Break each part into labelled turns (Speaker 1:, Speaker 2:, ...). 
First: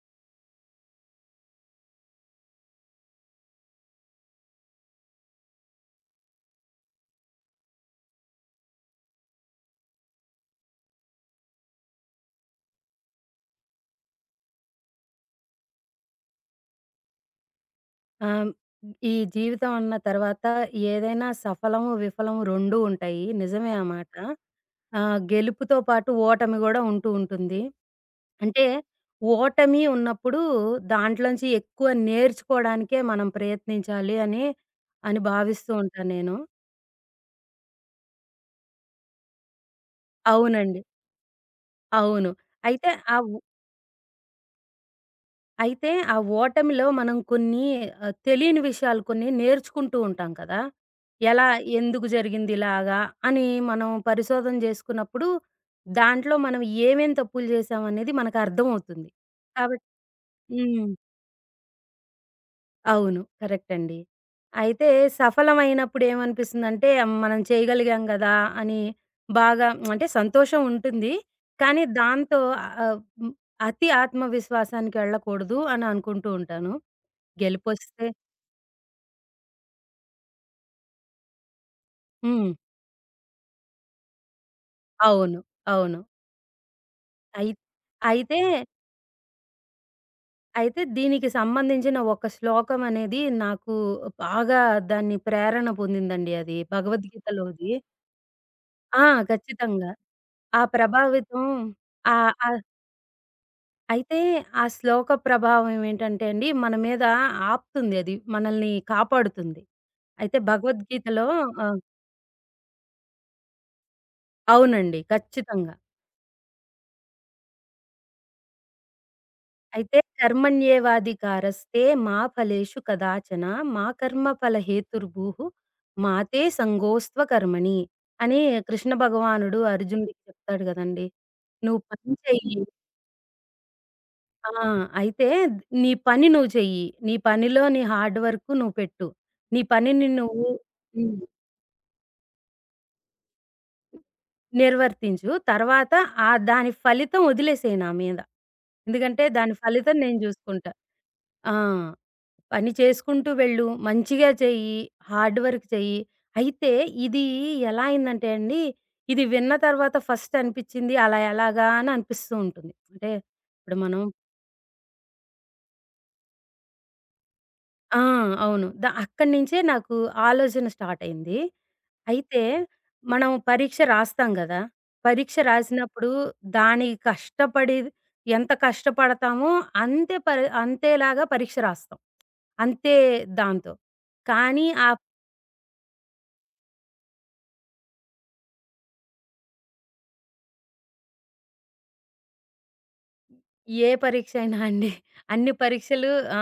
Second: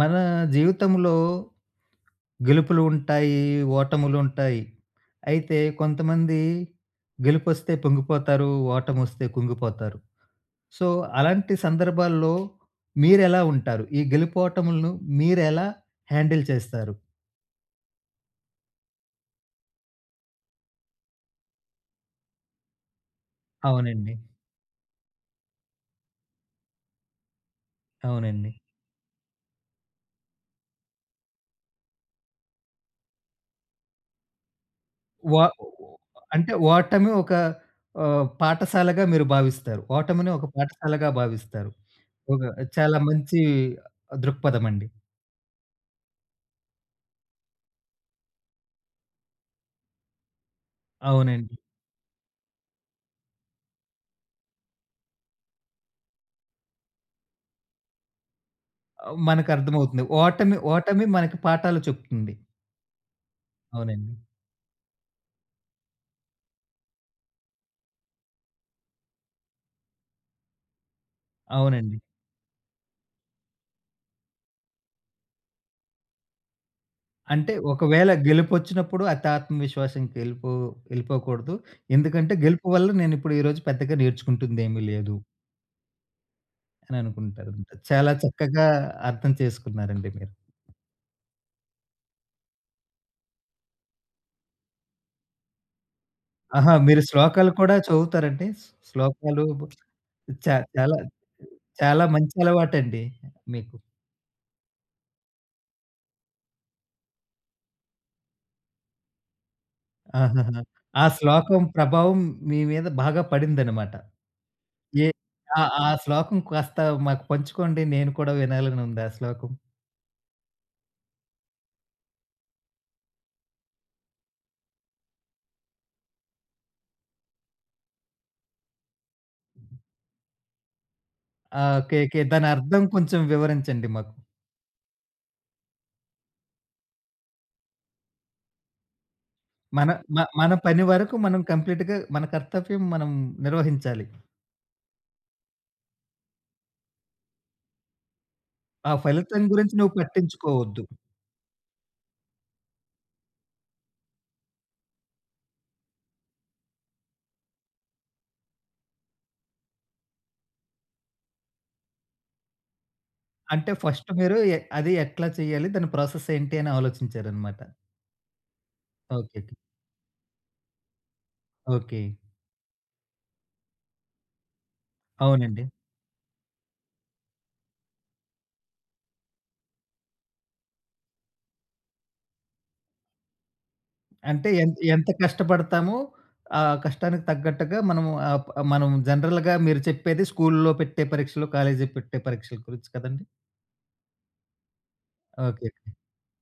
Speaker 1: మన జీవితంలో గెలుపులు ఉంటాయి, ఓటములుంటాయి. అయితే కొంతమంది గెలుపొస్తే పొంగిపోతారు, ఓటమొస్తే కుంగిపోతారు. సో, అలాంటి సందర్భాల్లో మీరెలా ఉంటారు? ఈ గెలుపోటములను మీరెలా హ్యాండిల్ చేస్తారు?
Speaker 2: ఆహ్, ఈ జీవితం అన్న తర్వాత ఏదైనా సఫలము, విఫలము 2 ఉంటాయి. నిజమే ఆ మాట.
Speaker 1: అవునండి.
Speaker 2: గెలుపుతో పాటు ఓటమి గూడా ఉంటూ ఉంటుంది.
Speaker 1: అవునండి.
Speaker 2: అంటే ఓటమి ఉన్నప్పుడు దాంట్లోంచి ఎక్కువ నేర్చుకోవడానికే మనం ప్రయత్నించాలి అని
Speaker 1: వ
Speaker 2: భావిస్తూ ఉంటాను నేను.
Speaker 1: అంటే ఓటమి ఒక పాఠశాలగా మీరు భావిస్తారు. ఓటమిని ఒక
Speaker 2: అవునండి.
Speaker 1: పాఠశాలగా భావిస్తారు.
Speaker 2: అవును.
Speaker 1: ఒక
Speaker 2: అయితే
Speaker 1: చాలా
Speaker 2: ఆ ఉ
Speaker 1: మంచి దృక్పథమండి.
Speaker 2: అయితే ఆ ఓటమిలో మనం కొన్ని తెలియని విషయాలు కొన్ని నేర్చుకుంటూ ఉంటాం కదా! ఎలా,
Speaker 1: అవునండి.
Speaker 2: ఎందుకు జరిగింది ఇలాగా అని మనం పరిశోధన చేసుకున్నప్పుడు, దాంట్లో మనం ఏమేం తప్పులు చేశామనేది మనకు అర్థమవుతుంది. కాబట్
Speaker 1: మనకర్థమవుతుంది. ఓటమి,
Speaker 2: హ్మ్.
Speaker 1: ఓటమి మనకి పాఠాలు చెప్తుంది.
Speaker 2: అవును. కరెక్ట్ అండి.
Speaker 1: అవునండి.
Speaker 2: అయితే సఫలమైనప్పుడు ఏమనిపిస్తుందంటే, "అమ్, "మనం చేయగలిగాం గదా!" అని బాగా, అంటే సంతోషం ఉంటుంది. కానీ
Speaker 1: అవునండి.
Speaker 2: దాంతో ఆహ్, హ్మ్. అతి ఆత్మవిశ్వాసానికి వెళ్ళకూడదు అని అనుకుంటూ ఉంటాను.
Speaker 1: అంటే
Speaker 2: గెలుపొస్తే
Speaker 1: ఒకవేళ గెలుపొచ్చినప్పుడు అతి ఆత్మవిశ్వాసంకి ఎళ్ళిపోకూడదు. ఎందుకంటే
Speaker 2: హ్మ్.
Speaker 1: గెలుపు వల్ల నేనిప్పుడు ఈరోజు పెద్దగా నేర్చుకుంటుందేమీ లేదు
Speaker 2: అవును. అవును. అయి
Speaker 1: అననుకుంటారనమాట. చాలా
Speaker 2: అయితే,
Speaker 1: చక్కగా అర్థం చేసుకున్నారండి మీరు.
Speaker 2: అయితే దీనికి సంబంధించిన ఒక శ్లోకం అనేది నాకు బాగా దాన్ని ప్రేరణ పొందిందండి అది.
Speaker 1: ఆహా! మీరు శ్లోకాలు
Speaker 2: భగవద్గీతలోది.
Speaker 1: కూడా చదువుతారండి?
Speaker 2: ఆ!
Speaker 1: శ్లోకాలు
Speaker 2: ఖచ్చితంగా. ఆ
Speaker 1: చాలా
Speaker 2: ప్రభావితం
Speaker 1: చాలా
Speaker 2: ఆ!
Speaker 1: మంచి
Speaker 2: ఆ
Speaker 1: అలవాటండి మీకు.
Speaker 2: అయితే ఆ శ్లోక ప్రభావం ఏంటంటే అండి, మన మీద ఆపుతుంది అది. మనల్ని కాపాడుతుంది. అయితే
Speaker 1: ఆహాహా! ఆ
Speaker 2: భగవద్గీతలో
Speaker 1: శ్లోకం
Speaker 2: ఆ!
Speaker 1: ప్రభావం మీ మీద బాగా పడిందనమాట.
Speaker 2: అవునండి.
Speaker 1: ఏ ఆ!
Speaker 2: ఖచ్చితంగా.
Speaker 1: ఆ శ్లోకం కాస్త మాకు పంచుకోండి. నేను కూడా వినాలనుంది ఆ శ్లోకం.
Speaker 2: అయితే, "కర్మణ్యేవాధికారస్తే మా ఫలేషు కదాచన, మా కర్మఫల హేతుర్భూః, మాతే సంగోస్త్వ కర్మణి" అని కృష్ణ భగవానుడు అర్జునుడికి చెప్తాడు గదండీ!
Speaker 1: ఆ!
Speaker 2: "నువ్వు
Speaker 1: ఓకే.
Speaker 2: పని
Speaker 1: ఓకే. దాని
Speaker 2: చెయ్యి.
Speaker 1: అర్థం కొంచెం వివరించండి మాకు.
Speaker 2: ఆ! అయితే నీ పని నువ్వు చెయ్యి. నీ పనిలో నీ హార్డ్ వర్క్ నువ్వు పెట్టు. నీ
Speaker 1: మన
Speaker 2: పనిని నువ్వు"
Speaker 1: మన పని వరకు
Speaker 2: హ్మ్.
Speaker 1: మనం కంప్లీట్‌గా మన కర్తవ్యం మనం నిర్వహించాలి.
Speaker 2: నిర్వర్తించు. తర్వాత ఆ దాని ఫలితం వదిలేసేయి నా మీద.
Speaker 1: ఆ
Speaker 2: ఎందుకంటే
Speaker 1: ఫలితం
Speaker 2: దాని
Speaker 1: గురించి నువ్వు
Speaker 2: ఫలితం నేను జూసుకుంటా.
Speaker 1: పట్టించుకోవద్దు.
Speaker 2: ఆ! పని చేసుకుంటూ వెళ్ళు. మంచిగా చెయ్యి. హార్డ్ వర్క్ చెయ్యి. అయితే ఇది ఎలా అయిందంటే అండి, ఇది విన్న తర్వాత ఫస్ట్ అనిపిచ్చింది అలా ఎలాగా అని అనిపిస్తూ ఉంటుంది. అంటే
Speaker 1: అంటే
Speaker 2: ఇప్పుడు మనం
Speaker 1: ఫస్ట్ మీరు అది ఎట్లా చేయాలి? దాని ప్రాసెస్ ఏంటి అని ఆలోచించారనమాట.
Speaker 2: ఆ! అవును. అక్కడి
Speaker 1: ఓకే. ఓకే.
Speaker 2: నించే నాకు ఆలోచన స్టార్ట్ అయింది.
Speaker 1: ఓకే.
Speaker 2: అయితే మనం పరీక్ష రాస్తాం గదా! పరీక్ష
Speaker 1: అవునండి.
Speaker 2: రాసినప్పుడు దానికి కష్టపడి ఎంత కష్టపడతామో అంతేలాగా పరీక్ష రాస్తాం. అంతే దాంతో.
Speaker 1: అంటే
Speaker 2: కానీ
Speaker 1: ఎంత
Speaker 2: ఆ
Speaker 1: ఎంత కష్టపడతామో, ఆ కష్టానికి తగ్గట్టుగా మనము ఆహ్, ప్ మనం జనరల్‌గా మీరు చెప్పేది స్కూలులో పెట్టే పరీక్షలు, కాలేజీలో పెట్టే పరీక్షల గురించి కదండీ!
Speaker 2: ఏ పరీక్ష అయినా అండి. అన్ని
Speaker 1: ఓకే. ఓకే.
Speaker 2: పరీక్షలు ఆ!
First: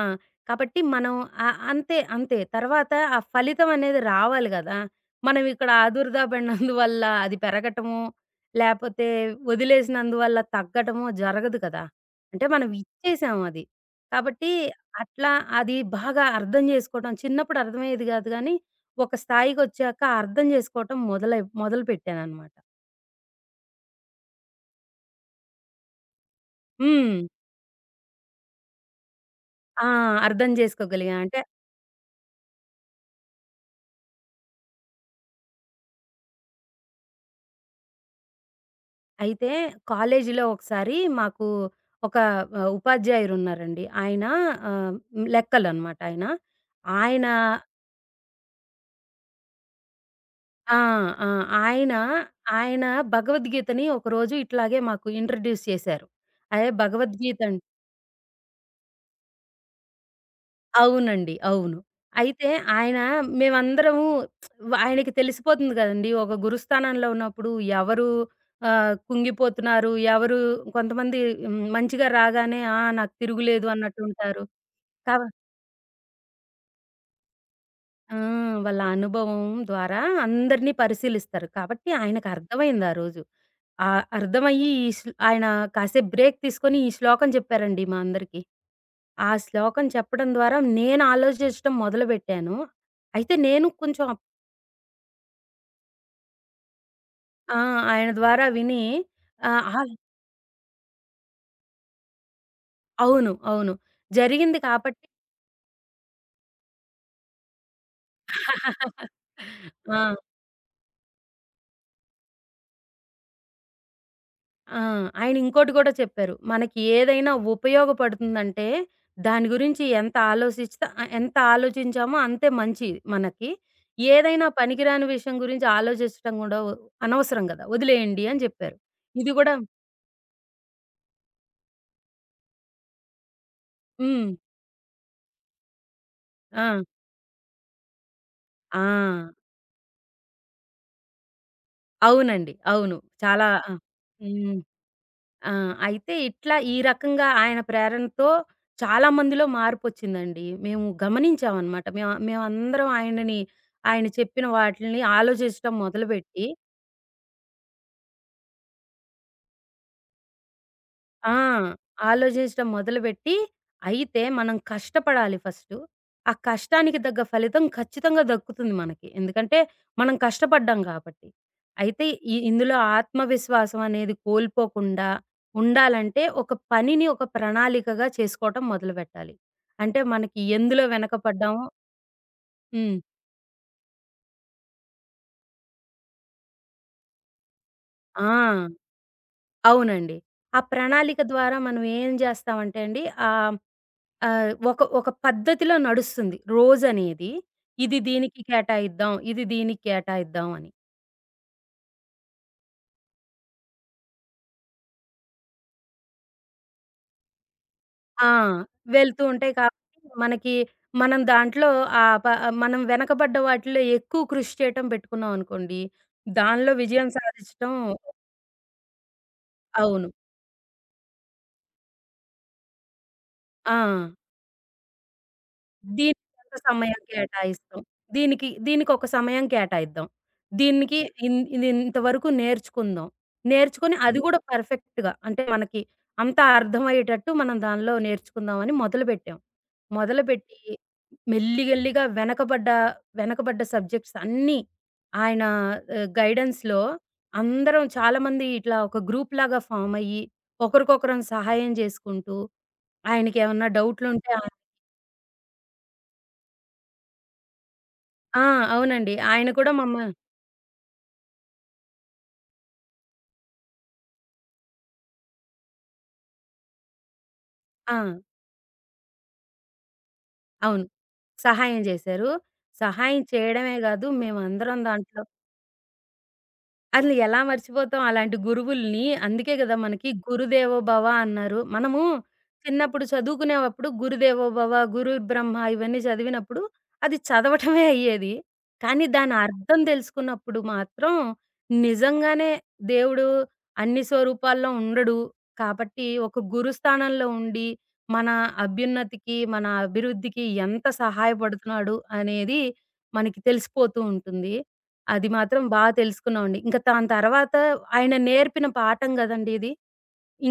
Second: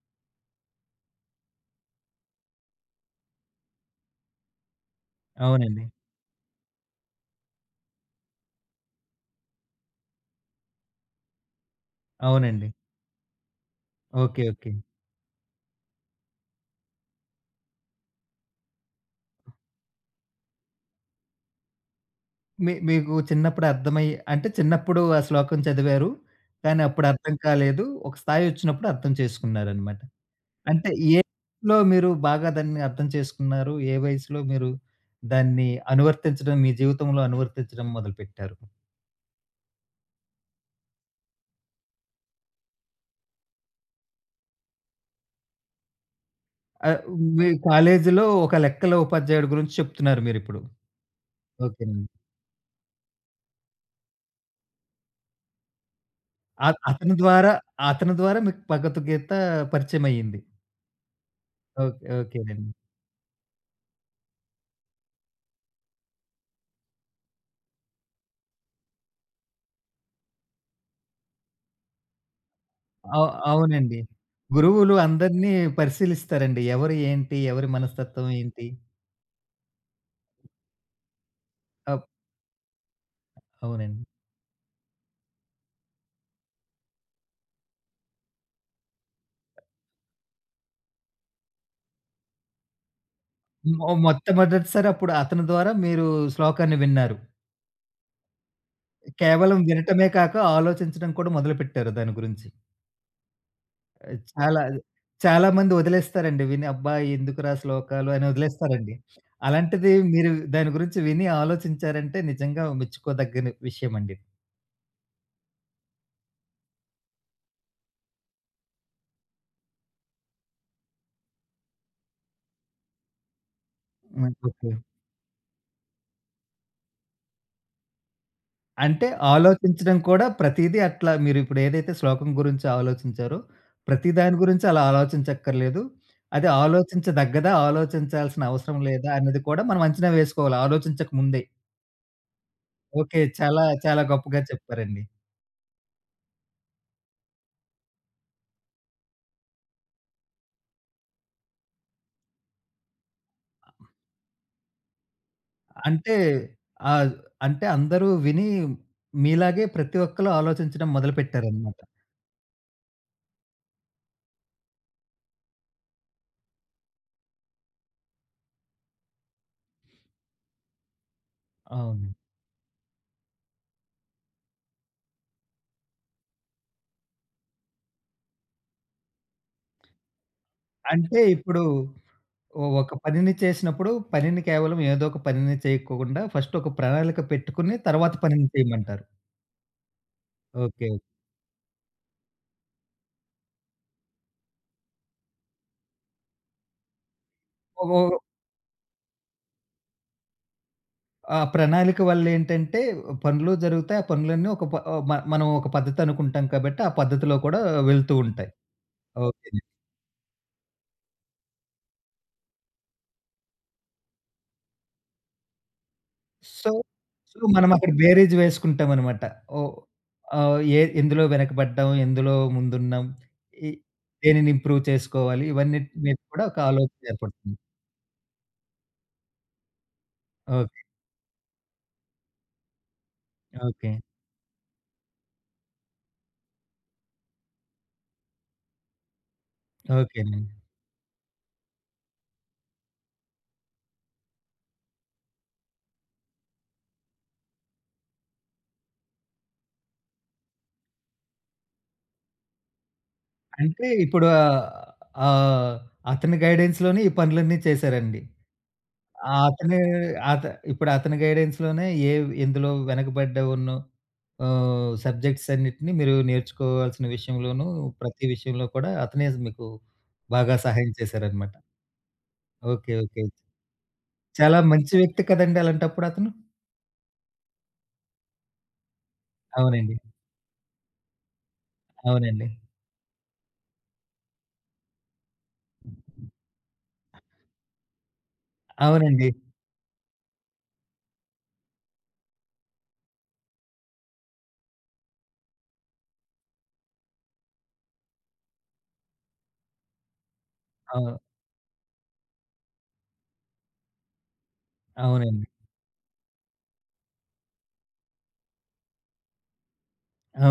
Speaker 2: కాబట్టి మనం అంతే. తర్వాత ఆ ఫలితం అనేది రావాలి గదా! మనం ఇక్కడ
Speaker 1: అవునండి.
Speaker 2: ఆదుర్దా పడినందువల్ల అది పెరగటము, లేపోతే వదిలేసినందువల్ల తగ్గటము జరగదు కదా! అంటే మనం
Speaker 1: అవునండి.
Speaker 2: ఇచ్చేసాం అది.
Speaker 1: ఓకే.
Speaker 2: కాబట్టి
Speaker 1: ఓకే.
Speaker 2: అట్లా అది బాగా అర్థం చేసుకోవడం చిన్నప్పుడు అర్థమయ్యేది గాదు గానీ, ఒక స్థాయికొచ్చాక అర్థం జేసుకోవటం మొదలుపెట్టాననమాట.
Speaker 1: మీకు చిన్నప్పుడు అర్థమై అంటే చిన్నప్పుడు ఆ శ్లోకం చదివారు. కానీ అప్పుడు
Speaker 2: హ్మ్.
Speaker 1: అర్థం కాలేదు. ఒక స్థాయి వచ్చినప్పుడు అర్థం
Speaker 2: ఆ!
Speaker 1: చేసుకున్నారనమాట.
Speaker 2: అర్థం
Speaker 1: అంటే
Speaker 2: జేసుకోగలిగా.
Speaker 1: ఏ
Speaker 2: అంటే
Speaker 1: వయసులో మీరు బాగా దాన్ని అర్థం చేసుకున్నారు? ఏ వయసులో మీరు దాన్ని అనువర్తించడం మీ జీవితంలో అనువర్తించడం మొదలుపెట్టారు?
Speaker 2: అయితే కాలేజీలో ఒకసారి మాకు ఒక ఉపాధ్యాయురున్నారండి. ఆయన ఆహ్, లెక్కలనమాట ఆయన.
Speaker 1: ఆహ్,
Speaker 2: ఆయన
Speaker 1: మీ కాలేజీలో ఒక లెక్కల ఉపాధ్యాయుడి గురించి చెప్తున్నారు మీరిప్పుడు.
Speaker 2: ఆ! ఆ! ఆయన,
Speaker 1: ఓకేనండి.
Speaker 2: ఆయన భగవద్గీతని ఒకరోజు ఇట్లాగే మాకు ఇంట్రొడ్యూస్ చేశారు. అదే
Speaker 1: అ అతని
Speaker 2: భగవద్గీత
Speaker 1: ద్వారా
Speaker 2: అం
Speaker 1: అతని ద్వారా మీకు భగవద్గీత పరిచయమయ్యింది.
Speaker 2: అవునండి. అవును.
Speaker 1: ఓకే.
Speaker 2: అయితే
Speaker 1: ఓకేనండి.
Speaker 2: ఆయన మేమందరము ఆయనకి తెలిసిపోతుంది కదండీ! ఒక గురుస్థానంలో ఉన్నప్పుడు ఎవరు కుంగిపోతున్నారు, ఎవరు కొంతమంది మంచిగా రాగానే, "ఆ! నాకు
Speaker 1: అవు
Speaker 2: తిరుగులేదు"
Speaker 1: అవునండి.
Speaker 2: అన్నట్టుంటారు.
Speaker 1: గురువులు
Speaker 2: కవ
Speaker 1: అందరిని పరిశీలిస్తారండి. ఎవరు ఏంటి? ఎవరి
Speaker 2: ఆ!
Speaker 1: మనస్తత్వం ఏంటి?
Speaker 2: వాళ్ళ అనుభవం ద్వారా అందరిని పరిశీలిస్తారు. కాబట్టి
Speaker 1: అప్
Speaker 2: ఆయనకు అర్థమైంది ఆ రోజు.
Speaker 1: అవునండి.
Speaker 2: అర్థమయ్యి ఈ శ్ల్ ఆయన కాసేపు బ్రేక్ తీసుకొని ఈ శ్లోకం చెప్పారండి మా అందరికి. ఆ శ్లోకం చెప్పడం ద్వారా నేను ఆలోచించడం మొదలుపెట్టాను. అయితే నేను
Speaker 1: మొ
Speaker 2: కొంచెం
Speaker 1: మొట్టమొదటిసారి అప్పుడు అతని ద్వారా మీరు శ్లోకాన్ని విన్నారు.
Speaker 2: ఆ! ఆయన ద్వారా విని
Speaker 1: కేవలం
Speaker 2: ఆహ్, ఆహ్
Speaker 1: వినటమే కాక ఆలోచించడం కూడా మొదలుపెట్టారు దాని గురించి.
Speaker 2: అవును. అవును. జరిగింది
Speaker 1: చాలా
Speaker 2: కాబట్టి
Speaker 1: చాలామంది వదిలేస్తారండి విని. అబ్బా! ఎందుకురా శ్లోకాలు అని వదిలేస్తారండి. అలాంటిది
Speaker 2: ఆ!
Speaker 1: మీరు దాని గురించి విని ఆలోచించారంటే నిజంగా మెచ్చుకోదగ్గని విషయమండి.
Speaker 2: ఆ! ఆయన ఇంకోటి గూడా చెప్పారు. మనకి ఏదైనా ఉపయోగపడుతుందంటే, దాని గురించి ఎంత ఆలోచించామో అంతే మంచి మనకి.
Speaker 1: హ్మ్.
Speaker 2: ఏదైనా
Speaker 1: ఓకే.
Speaker 2: పనికిరాని విషయం గురించి ఆలోచించడం గూడా అనవసరం గదా! వదిలేయండి అని జెప్పారు.
Speaker 1: అంటే
Speaker 2: ఇది గూడా
Speaker 1: ఆలోచించడం కూడా ప్రతీదీ అట్లా మీరిప్పుడు ఏదైతే శ్లోకం గురించి ఆలోచించారో, ప్రతి
Speaker 2: హ్మ్.
Speaker 1: దాని గురించి అలా ఆలోచించక్కర్లేదు. అది
Speaker 2: ఆ!
Speaker 1: ఆలోచించదగ్గదా? ఆలోచించాల్సిన అవసరం
Speaker 2: ఆ!
Speaker 1: లేదా? అన్నది కూడా మనం అంచనా వేసుకోవాలి ఆలోచించక ముందే.
Speaker 2: అవునండి. అవును.
Speaker 1: ఓకే.
Speaker 2: చాలా
Speaker 1: చాలా
Speaker 2: ఆ!
Speaker 1: చాలా గొప్పగా
Speaker 2: హ్మ్.
Speaker 1: చెప్పారండి.
Speaker 2: ఆ! అయితే ఇట్లా ఈ రకంగా ఆయన ప్రేరణతో చాలా మందిలో మార్పొచ్చిందండి. మేము గమనించామనమాట. మేమందరం ఆయనని ఆయన చెప్పిన వాటిల్ని ఆలోచించటం
Speaker 1: అంటే
Speaker 2: మొదలుపెట్టి
Speaker 1: ఆహ్, అంటే అందరూ విని మీలాగే ప్రతి ఒక్కళ్ళు ఆలోచించడం
Speaker 2: ఆ!
Speaker 1: మొదలుపెట్టారన్నమాట.
Speaker 2: ఆలోచించడం మొదలుపెట్టి, అయితే మనం కష్టపడాలి ఫస్టు. ఆ కష్టానికి తగ్గ ఫలితం ఖచ్చితంగా దక్కుతుంది మనకి. ఎందుకంటే, మనం కష్టపడ్డాం కాబట్టి. అయితే
Speaker 1: అవును.
Speaker 2: ఇందులో ఆత్మవిశ్వాసం అనేది కోల్పోకుండా ఉండాలంటే, ఒక పనిని ఒక ప్రణాళికగా చేసుకోవటం మొదలుపెట్టాలి. అంటే మనకి ఎందులో
Speaker 1: అంటే ఇప్పుడు
Speaker 2: వెనకపడ్డామో
Speaker 1: ఒక
Speaker 2: హ్మ్.
Speaker 1: పనిని చేసినప్పుడు పనిని కేవలం ఏదో ఒక పనిని చేయకోకుండా ఫస్ట్ ఒక ప్రణాళిక పెట్టుకొని తర్వాత
Speaker 2: ఆ!
Speaker 1: పనిని చేయమంటారు.
Speaker 2: అవునండి. ఆ
Speaker 1: ఓకే.
Speaker 2: ప్రణాళిక ద్వారా మనం ఏం చేస్తామంటే అండి, ఆహ్, ఆహ్, ఒక ఒక పద్ధతిలో నడుస్తుంది రోజనేది.
Speaker 1: ఓ
Speaker 2: ఇది
Speaker 1: ఓ
Speaker 2: దీనికి కేటాయిద్దాం, ఇది దీనికి కేటాయిద్దాం అని.
Speaker 1: ఆ ప్రణాళిక వల్లేంటంటే పనులు జరుగుతాయి. ఆ పనులన్నీ ఒక ప ఆహ్, మ మనం ఒక పద్ధతి అనుకుంటాం కాబట్టి ఆ పద్ధతిలో కూడా వెళ్తూ
Speaker 2: ఆ!
Speaker 1: ఉంటాయి.
Speaker 2: వెళ్తూ
Speaker 1: ఓకే.
Speaker 2: ఉంటాయి కాబట్టి మనకి మనం దాంట్లో ఆహ్, ప మనం వెనకబడ్డ వాటిలో ఎక్కువ కృషి చేయటం పెట్టుకున్నాం అనుకోండి,
Speaker 1: సో,
Speaker 2: దానిలో విజయం
Speaker 1: సో, మనం
Speaker 2: సాధించటం
Speaker 1: అక్కడ బేరీజ్ వేసుకుంటామనమాట. ఓహ్!
Speaker 2: అవును.
Speaker 1: ఎందులో వెనకబడ్డాం, ఎందులో ముందున్నాం, ఎ
Speaker 2: ఆ!
Speaker 1: దేనిని ఇంప్రూవ్ చేసుకోవాలి, ఇవన్నిటి మీద
Speaker 2: దీనికి
Speaker 1: కూడా
Speaker 2: ఎంత
Speaker 1: ఒక
Speaker 2: సమయం
Speaker 1: ఆలోచన ఏర్పడుతుంది.
Speaker 2: కేటాయిస్తాం? దీనికి దీనికొక సమయం కేటాయిద్దాం.
Speaker 1: ఓకే.
Speaker 2: దీనికి ఇన్ ఇది ఇంతవరకు నేర్చుకుందాం.
Speaker 1: ఓకే.
Speaker 2: నేర్చుకొని అది గూడా పర్ఫెక్ట్‌గా, అంటే మనకి అంతా అర్థమయ్యేటట్టు మనం దానిలో నేర్చుకుందాం అని మొదలుపెట్టాం.
Speaker 1: ఓకేనండి.
Speaker 2: మొదలుపెట్టి మెల్లిగెల్లిగా వెనకబడ్డ సబ్జెక్ట్స్ అన్నీ ఆయన గైడెన్స్‌లో అందరం చాలామంది ఇట్లా ఒక గ్రూప్‌లాగా ఫార్మ్ అయ్యి, ఒకరికొకరం సహాయం జేసుకుంటూ ఆయనకేమన్నా
Speaker 1: అంటే ఇప్పుడు
Speaker 2: డౌట్‌లుంటే
Speaker 1: ఆహ్, ఆహ్, అతని గైడెన్స్‌లోనే ఈ పనులన్నీ చేశారండి.
Speaker 2: ఆ! అవునండి.
Speaker 1: ఆ!
Speaker 2: ఆయన కూడా
Speaker 1: అతనే
Speaker 2: మమ్మ
Speaker 1: అత ఇప్పుడు అతని గైడెన్స్‌లోనే ఎందులో వెనకబడ్డ ఉన్న సబ్జెక్ట్స్ అన్నిటిని మీరు నేర్చుకోవాల్సిన విషయంలోనూ,
Speaker 2: ఆ!
Speaker 1: ప్రతి విషయంలో కూడా అతనే మీకు బాగా
Speaker 2: అవును.
Speaker 1: సహాయం చేశారనమాట.
Speaker 2: సహాయం జేశారు.
Speaker 1: ఓకే.
Speaker 2: సహాయం
Speaker 1: ఓకే.
Speaker 2: చేయడమే గాదు
Speaker 1: చాలా
Speaker 2: మేమందరం
Speaker 1: మంచి
Speaker 2: దాంట్లో
Speaker 1: వ్యక్తి కదండీ అలాంటప్పుడు అతను.
Speaker 2: అసలు ఎలా మర్చిపోతాం అలాంటి గురువుల్ని. అందుకే గదా!
Speaker 1: అవునండి.
Speaker 2: మనకి గురుదేవో భవ అన్నారు. మనము
Speaker 1: అవునండి.
Speaker 2: చిన్నప్పుడు చదువుకునేవప్పుడు గురుదేవో భవ, గురుర్ బ్రహ్మ ఇవన్నీ చదివినప్పుడు అది చదవటమే అయ్యేది. కానీ
Speaker 1: అవునండి.
Speaker 2: దాని అర్థం తెలుసుకున్నప్పుడు మాత్రం నిజంగానే దేవుడు అన్ని స్వరూపాల్లో ఉండడు. కాబట్టి ఒక గురు స్థానంలో ఉండి మన అభ్యున్నతికి, మన అభివృద్ధికి ఎంత
Speaker 1: అవును.
Speaker 2: సహాయపడుతున్నాడు అనేది మనకి తెలిసిపోతూ ఉంటుంది. అది
Speaker 1: అవునండి.
Speaker 2: మాత్రం తెలుసుకున్నామండి. ఇంక దాని తర్వాత ఆయన నేర్పిన పాఠం గదండీ ఇది.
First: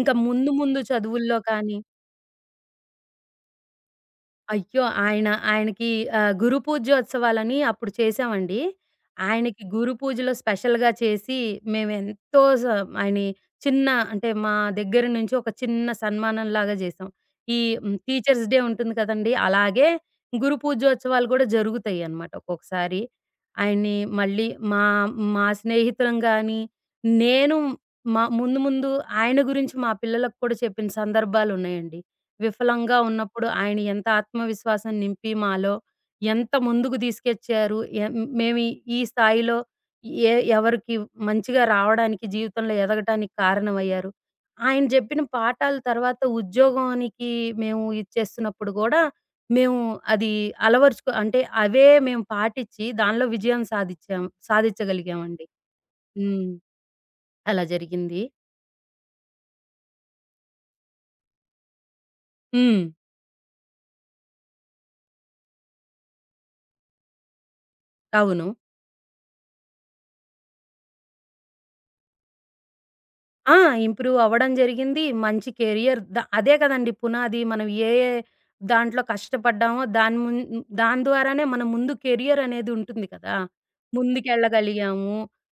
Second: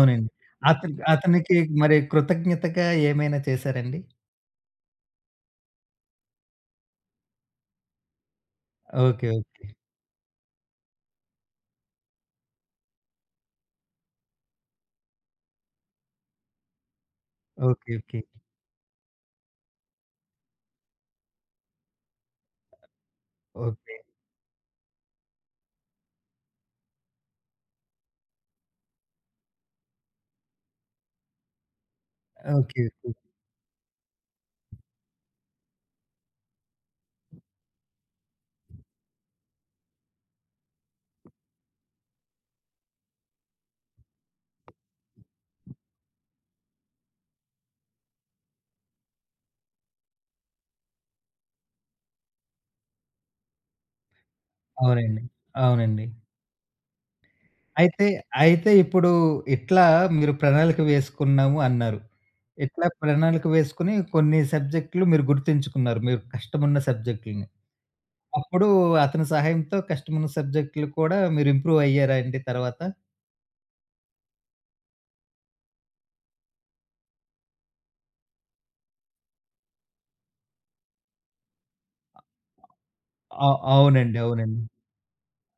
Speaker 2: ఇంక ముందు ముందు
Speaker 1: అతను
Speaker 2: చదువుల్లో
Speaker 1: అతనికి
Speaker 2: కానీ
Speaker 1: మరి కృతజ్ఞతగా ఏమైనా చేశారండి?
Speaker 2: అయ్యో! ఆయనకి గురు పూజోత్సవాలని అప్పుడు చేశామండి.
Speaker 1: ఓకే.
Speaker 2: ఆయనకి
Speaker 1: ఓకే.
Speaker 2: గురు పూజలో స్పెషల్‌గా చేసి మేమెంతో స ఆయన్ని చిన్న, అంటే మా దగ్గర నుంచి ఒక చిన్న సన్మానంలాగా చేసాం. ఈ
Speaker 1: ఓకే. ఓకే.
Speaker 2: టీచర్స్ డే ఉంటుంది కదండీ! అలాగే గురు పూజోత్సవాలు కూడా జరుగుతాయన్నమాట ఒక్కొక్కసారి. ఆయన్ని
Speaker 1: ఓకే.
Speaker 2: మళ్ళీ మా మా స్నేహితులం గాని, నేను మా ముందు ముందు ఆయన గురించి మా పిల్లలకు కూడా చెప్పిన సందర్భాలున్నాయండి.
Speaker 1: ఓకే.
Speaker 2: విఫలంగా
Speaker 1: ఓకే.
Speaker 2: ఉన్నప్పుడు ఆయన ఎంత ఆత్మవిశ్వాసం నింపి మాలో ఎంత ముందుకు తీసుకొచ్చారు. ఎ మేము ఈ ఈ స్థాయిలో ఎ ఎవరికి మంచిగా రావడానికి జీవితంలో ఎదగటానికి కారణమయ్యారు. ఆయన జెప్పిన పాఠాలు తర్వాత ఉద్యోగానికి మేము ఇది చేస్తున్నప్పుడు గూడా మేము అది అలవరుచుకో అంటే అవే మేము పాటిచ్చి దానిలో విజయం
Speaker 1: అవునండి.
Speaker 2: సాధిచ్చగలిగామండి.
Speaker 1: అవునండి.
Speaker 2: హ్మ్. అలా
Speaker 1: అయితే,
Speaker 2: జరిగింది.
Speaker 1: అయితే, ఇప్పుడు ఇట్లా మీరు ప్రణాళిక వేసుకున్నాము అన్నారు.
Speaker 2: హ్మ్.
Speaker 1: ఇట్లా ప్రణాళిక వేసుకొని కొన్ని సబ్జెక్టులు మీరు గుర్తుంచుకున్నారు. మీరు కష్టమున్న సబ్జెక్టులని.
Speaker 2: అవును.
Speaker 1: అప్పుడు అతని సహాయంతో కష్టమున్న సబ్జెక్టులు కూడా మీరు ఇంప్రూవ్ అయ్యారా అండి తర్వాత?
Speaker 2: ఆ! ఇంప్రూవ్ అవ్వడం జరిగింది. మంచి కెరియర్, అదే కదండీ పునాది. మనం ఏ ఏ దాంట్లో కష్టపడ్డామో దాని ద్వారానే మన ముందు కెరియర్ అనేది ఉంటుంది కదా!
Speaker 1: అ అవునండి. అవునండి.
Speaker 2: ముందుకెళ్ళగలిగాము.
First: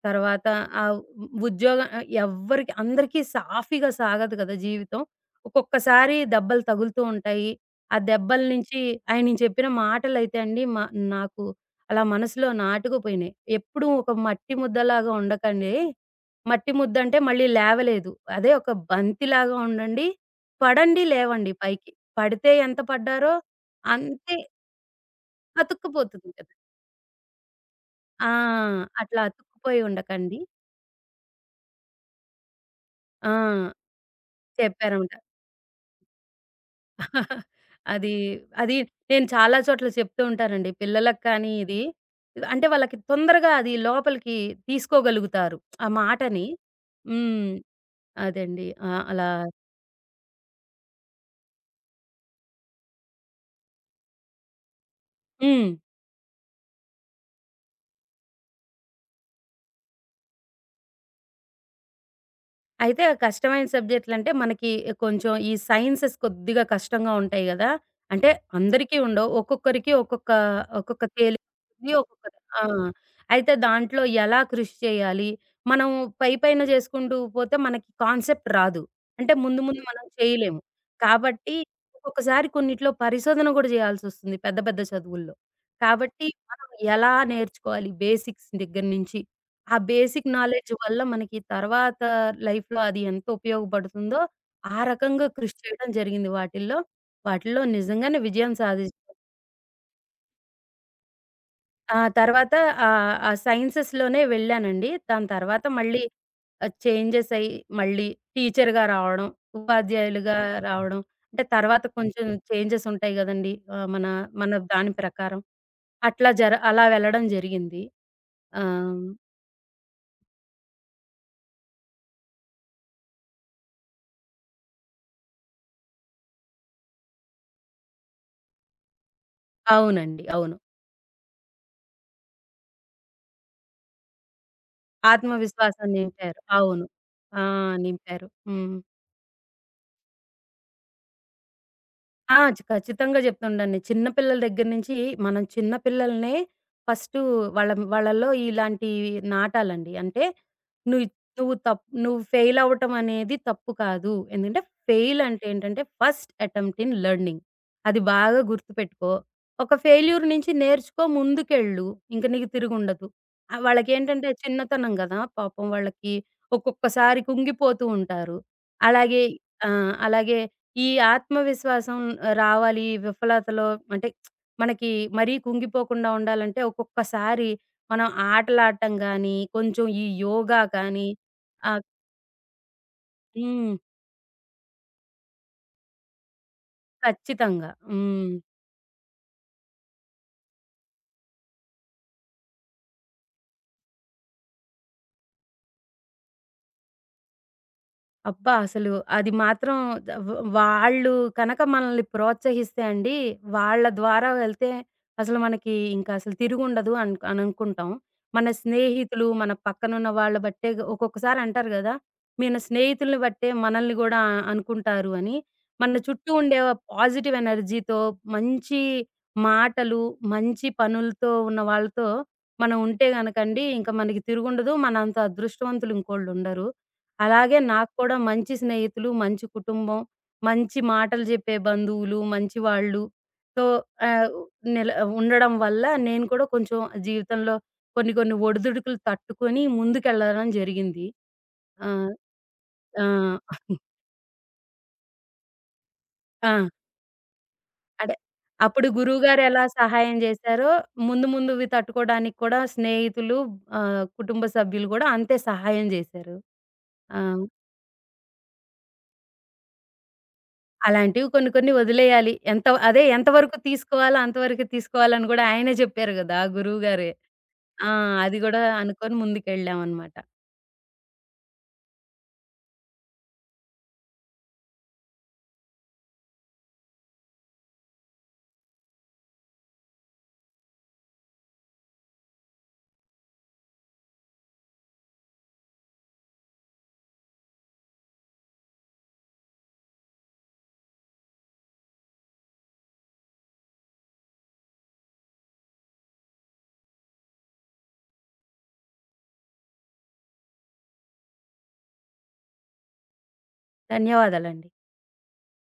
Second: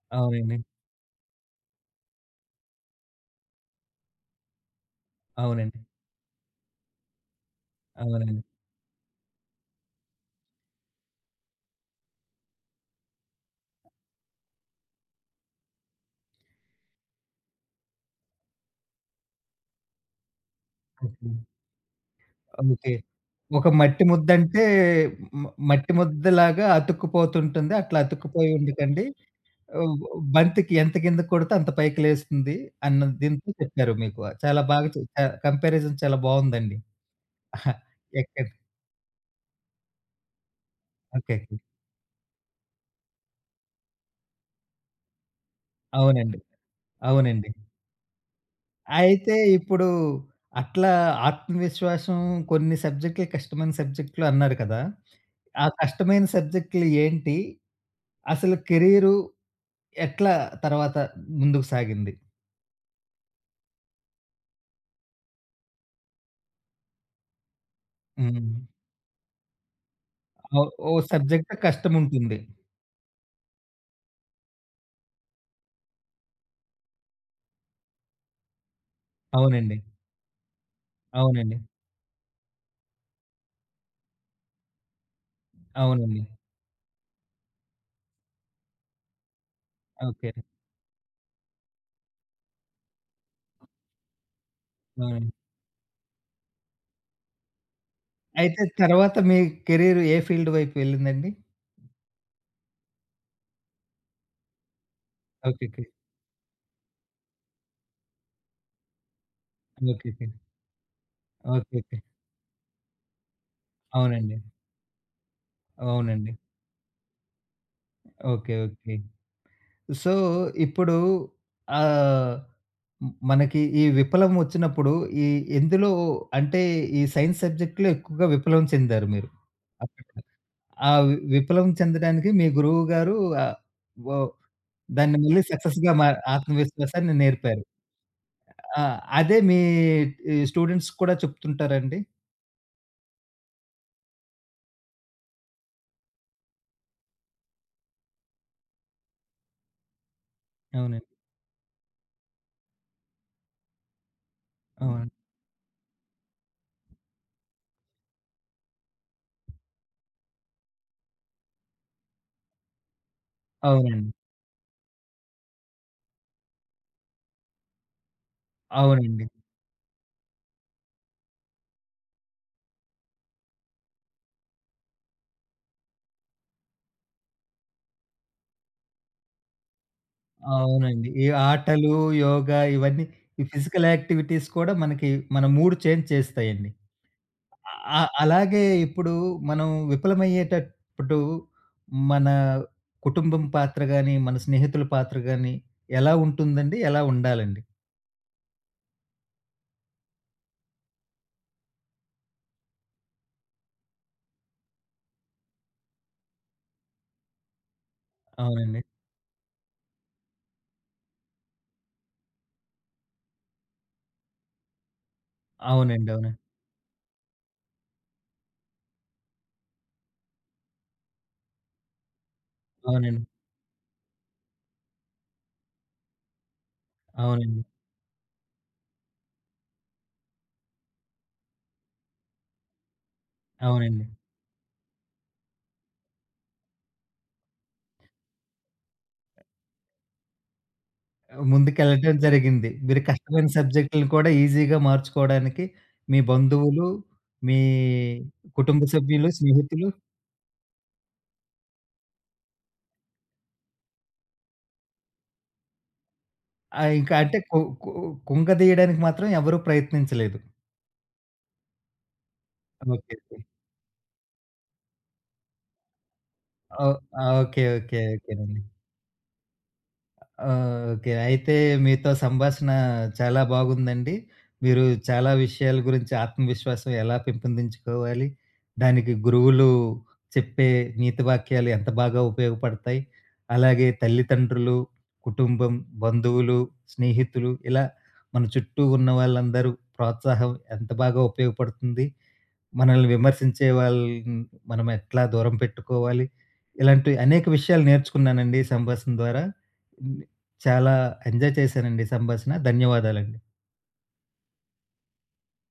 Speaker 2: తర్వాత
Speaker 1: అవునండి.
Speaker 2: ఆహ్, ఉద్యోగం, ఎవ్వరికి అందరికీ సాఫీగా సాగదు కదా జీవితం.
Speaker 1: అవునండి.
Speaker 2: ఒక్కొక్కసారి దెబ్బలు తగులుతూ ఉంటాయి. ఆ దెబ్బల
Speaker 1: అవునండి.
Speaker 2: నుంచి ఆయన చెప్పిన మాటలైతే అండి నాకు అలా మనసులో నాటుకుపోయినాయి. ఎప్పుడూ ఒక మట్టి ముద్దలాగా ఉండకండి, మట్టి ముద్దంటే మళ్ళీ లేవలేదు. అదే ఒక బంతిలాగా ఉండండి. పడండి,
Speaker 1: ఓకే.
Speaker 2: లేవండి పైకి. పడితే ఎంత
Speaker 1: ఓకే.
Speaker 2: పడ్డారో
Speaker 1: ఒక మట్టి
Speaker 2: అంతే
Speaker 1: ముద్దంటే మ మట్టి
Speaker 2: అతుక్కుపోతుంది కదా!
Speaker 1: ముద్దలాగా అతుక్కుపోతుంటుంది. అట్లా
Speaker 2: ఆ!
Speaker 1: అతుక్కుపోయి ఉండకండి.
Speaker 2: అట్లా అతుక్కుపోయి
Speaker 1: ఓహ్!
Speaker 2: ఉండకండి.
Speaker 1: బంతికి ఎంత కిందకి కొడితే అంత పైకి లేస్తుంది అన్న దీంతో
Speaker 2: ఆ!
Speaker 1: చెప్పారు మీకు. చాలా బాగా చె
Speaker 2: చెప్పారనమాట.
Speaker 1: క కంపారిజన్ చాలా బావుందండి. ఎక్కది
Speaker 2: అది, అది నేను చాలా చోట్ల చెప్తూ ఉంటానండి. పిల్లలకి
Speaker 1: ఓకే.
Speaker 2: కానీ ఇది అంటే వాళ్ళకి తొందరగా అది లోపలికి తీసుకోగలుగుతారు. ఆ
Speaker 1: అవునండి.
Speaker 2: మాటని.
Speaker 1: అవునండి.
Speaker 2: హ్మ్. అదండి. ఆ! అలా
Speaker 1: అయితే ఇప్పుడు అట్లా ఆత్మవిశ్వాసం కొన్ని సబ్జెక్ట్‌లు కష్టమైన సబ్జెక్ట్‌లు అన్నారు కదా! ఆ
Speaker 2: హ్మ్.
Speaker 1: కష్టమైన సబ్జెక్ట్‌లు ఏంటి? అసలు కెరీరు ఎట్లా తర్వాత ముందుకు సాగింది?
Speaker 2: అయితే ఆ కష్టమైన సబ్జెక్ట్‌లంటే మనకి కొంచెం ఈ సైన్సెస్ కొద్దిగా కష్టంగా ఉంటాయి గదా! అంటే
Speaker 1: హ్మ్.
Speaker 2: అందరికీ ఉండవు. ఒక్కొక్కరికి ఒక్కొక్క,
Speaker 1: ఓ ఓ
Speaker 2: ఒక్కొక్క
Speaker 1: సబ్జెక్ట్
Speaker 2: తేలికుంటుంది. ఒక్కొక్క
Speaker 1: కష్టముంటుంది.
Speaker 2: ఆ! అయితే దాంట్లో ఎలా కృషి చేయాలి? మనం పైపైన చేసుకుంటూ పోతే మనకి కాన్సెప్ట్ రాదు. అంటే ముందు
Speaker 1: అవునండి.
Speaker 2: ముందు మనం చేయలేము. కాబట్టి
Speaker 1: అవునండి.
Speaker 2: ఒక్కొక్కసారి కొన్నిట్లో పరిశోధన గూడా చేయాల్సొస్తుంది పెద్ద పెద్ద చదువుల్లో.
Speaker 1: అవునండి.
Speaker 2: కాబట్టి మనం ఎలా నేర్చుకోవాలి బేసిక్స్ దగ్గర నుంచి? ఆ బేసిక్
Speaker 1: ఓకే.
Speaker 2: నాలెడ్జ్ వల్ల మనకి తర్వాత లైఫ్‌లో అది ఎంత ఉపయోగపడుతుందో, ఆ రకంగా
Speaker 1: అవును.
Speaker 2: కృషి చేయడం జరిగింది వాటిల్లో. వాటిల్లో నిజంగానే విజయం
Speaker 1: అయితే
Speaker 2: సాధించాను.
Speaker 1: తర్వాత మీ కెరీర్ ఏ ఫీల్డ్ వైపు వెళ్ళిందండి?
Speaker 2: ఆ తర్వాత ఆ సైన్సెస్‌లోనే వెళ్ళానండి. దాని తర్వాత
Speaker 1: ఓకేకే.
Speaker 2: మళ్ళీ చేంజెస్ అయ్యి మళ్ళీ టీచర్‌గా రావడం,
Speaker 1: ఓకేకే.
Speaker 2: ఉపాధ్యాయులుగా రావడం. అంటే తర్వాత
Speaker 1: ఓకేకే.
Speaker 2: కొంచెం చేంజెస్ ఉంటాయి గదండీ! ఆహ్, మన
Speaker 1: అవునండి.
Speaker 2: మన దాని ప్రకారం. అట్లా
Speaker 1: అవునండి.
Speaker 2: జర అలా వెళ్ళడం జరిగింది.
Speaker 1: ఓకే. ఓకే.
Speaker 2: ఆహ్,
Speaker 1: సో, ఇప్పుడు ఆహ్, మ్ మనకి ఈ విప్లవం వచ్చినప్పుడు ఈ ఎందులో అంటే ఈ సైన్స్ సబ్జెక్ట్‌లో ఎక్కువగా విప్లవం చెందారు మీరు. అప్పట్లో.
Speaker 2: అవునండి. అవును.
Speaker 1: ఆ విప్లవం చెందడానికి మీ గురువు గారు ఆహ్, వో దాన్ని మళ్ళీ
Speaker 2: ఆత్మవిశ్వాసం
Speaker 1: సక్సెస్‌గా మా
Speaker 2: నింపారు. అవును.
Speaker 1: ఆత్మవిశ్వాసాన్ని
Speaker 2: ఆ!
Speaker 1: నేర్పారు.
Speaker 2: నింపారు.
Speaker 1: ఆ! అదే మీ ఈ స్టూడెంట్స్‌కి కూడా చెప్తుంటారండి?
Speaker 2: ఆ! ఖచ్చితంగా చెప్తుండండి. చిన్న పిల్లల దగ్గర నుంచి మనం చిన్న పిల్లలనే ఫస్టు వాళ్ళ వాళ్ళలో ఇలాంటివి నాటాలండి. అంటే నువ్వు
Speaker 1: అవునండి.
Speaker 2: నువ్వు తప్ నువ్వు ఫెయిల్ అవ్వటం అనేది తప్పు కాదు. ఎందుకంటే
Speaker 1: అవును.
Speaker 2: ఫెయిల్ అంటే ఏంటంటే ఫస్ట్ అటెంప్ట్ ఇన్ లెర్నింగ్. అది బాగా గుర్తుపెట్టుకో. ఒక ఫెయిల్యూర్ నుంచి నేర్చుకో ముందుకెళ్ళు. ఇంక నీకు తిరుగుండదు.
Speaker 1: అవునండి.
Speaker 2: వాళ్ళకేంటంటే చిన్నతనం గదా! పాపం వాళ్ళకి ఒక్కొక్కసారి కుంగిపోతూ ఉంటారు. అలాగే
Speaker 1: అవునండి.
Speaker 2: ఆ! అలాగే ఈ ఆత్మవిశ్వాసం రావాలి. ఈ విఫలతలో అంటే మనకి మరీ కుంగిపోకుండా ఉండాలంటే ఒక్కొక్కసారి మనం ఆటలాడటం గానీ, కొంచెం ఈ యోగా కానీ,
Speaker 1: అవునండి. ఈ
Speaker 2: ఆహ్,
Speaker 1: ఆటలు, యోగా ఇవన్నీ ఈ
Speaker 2: హ్మ్.
Speaker 1: ఫిజికల్ యాక్టివిటీస్ కూడా మనకి మన మూడ్ చేంజ్ చేస్తాయండి.
Speaker 2: ఖచ్చితంగా.
Speaker 1: అ అలాగే ఇప్పుడు మనం విఫలమయ్యేటప్పుడు మన కుటుంబం పాత్ర గాని, మన స్నేహితుల పాత్ర గాని ఎలా ఉంటుందండి? ఎలా ఉండాలండి?
Speaker 2: అబ్బా! అసలు అది మాత్రం ద- వ వాళ్ళు కనక మనల్ని ప్రోత్సహిస్తే అండి, వాళ్ళ ద్వారా వెళ్తే అసలు మనకి ఇంక అసలు తిరుగుండదు అని అనుకుంటాం. మన
Speaker 1: అవునండి.
Speaker 2: స్నేహితులు, మన పక్కనున్న వాళ్ళ బట్టే ఒక్కొక్కసారి అంటారు గదా! మన స్నేహితుల్ని బట్టే మనల్ని గూడా అనుకుంటారు అని. మన
Speaker 1: అవునండి.
Speaker 2: చుట్టూ
Speaker 1: అవును.
Speaker 2: ఉండే పాజిటివ్ ఎనర్జీతో, మంచి మాటలు, మంచి పనులతో ఉన్న వాళ్ళతో మనం ఉంటే
Speaker 1: అవునండి.
Speaker 2: గనకండి, ఇంక మనకి తిరుగుండదు. మనంత అదృష్టవంతులు ఇంకోళ్ళుండరు. అలాగే
Speaker 1: అవునండి.
Speaker 2: నాకు కూడా మంచి స్నేహితులు, మంచి కుటుంబం, మంచి మాటలు జెప్పే బంధువులు, మంచి వాళ్ళు సో,
Speaker 1: అవునండి.
Speaker 2: ఆహ్, నెల ఉండడం వల్ల నేను కూడా కొంచెం జీవితంలో కొన్ని కొన్ని ఒడిదుడుకులు తట్టుకొని ముందుకెళ్ళడం జరిగింది. ఆ!
Speaker 1: ముందుకెళ్ళటం జరిగింది. మీరు
Speaker 2: ఆ!
Speaker 1: కష్టమైన సబ్జెక్టులను కూడా ఈజీగా మార్చుకోవడానికి మీ
Speaker 2: ఆ!
Speaker 1: బంధువులు, మీ
Speaker 2: అంటే
Speaker 1: కుటుంబ
Speaker 2: అప్పుడు
Speaker 1: సభ్యులు,
Speaker 2: గురువుగారు ఎలా
Speaker 1: స్నేహితులు
Speaker 2: సహాయం జేశారో, ముందు ముందువి తట్టుకోవడానికి కూడా స్నేహితులు, కుటుంబ సభ్యులు గూడా అంతే సహాయం జేశారు.
Speaker 1: ఇంకా
Speaker 2: ఆ!
Speaker 1: అంటే కు కు కుంగదీయడానికి మాత్రం ఎవరు ప్రయత్నించలేదు.
Speaker 2: అలాంటివి కొన్ని కొన్ని వదిలేయాలి. ఎంత అదే
Speaker 1: ఓకే. ఓకే.
Speaker 2: ఎంతవరకు తీసుకోవాలో అంతవరకే తీసుకోవాలని గూడా ఆయనే చెప్పారు గదా!
Speaker 1: ఓహ్!
Speaker 2: గురువుగారే.
Speaker 1: ఓకే.
Speaker 2: ఆ!
Speaker 1: ఓకే.
Speaker 2: అది
Speaker 1: ఓకేనండి.
Speaker 2: గూడా అనుకోని ముందుకెళ్ళామనమాట.
Speaker 1: ఓకే. అయితే మీతో సంభాషణ చాలా బాగుందండి. మీరు చాలా విషయాల గురించి ఆత్మవిశ్వాసం ఎలా పెంపొందించుకోవాలి, దానికి గురువులు చెప్పే నీతి వాక్యాలు ఎంత బాగా ఉపయోగపడతాయి, అలాగే తల్లిదండ్రులు, కుటుంబం, బంధువులు, స్నేహితులు ఇలా మన చుట్టూ ఉన్న వాళ్ళందరూ ప్రోత్సాహం ఎంత బాగా ఉపయోగపడుతుంది, మనల్ని విమర్శించే వాళ్ళని మనం ఎట్లా దూరం పెట్టుకోవాలి. ఇలాంటి అనేక విషయాలు నేర్చుకున్నానండి ఈ సంభాషణ ద్వారా. చాలా ఎంజాయ్ చేశానండి ఈ సంభాషణ. ధన్యవాదాలండి.
Speaker 2: ధన్యవాదాలండి.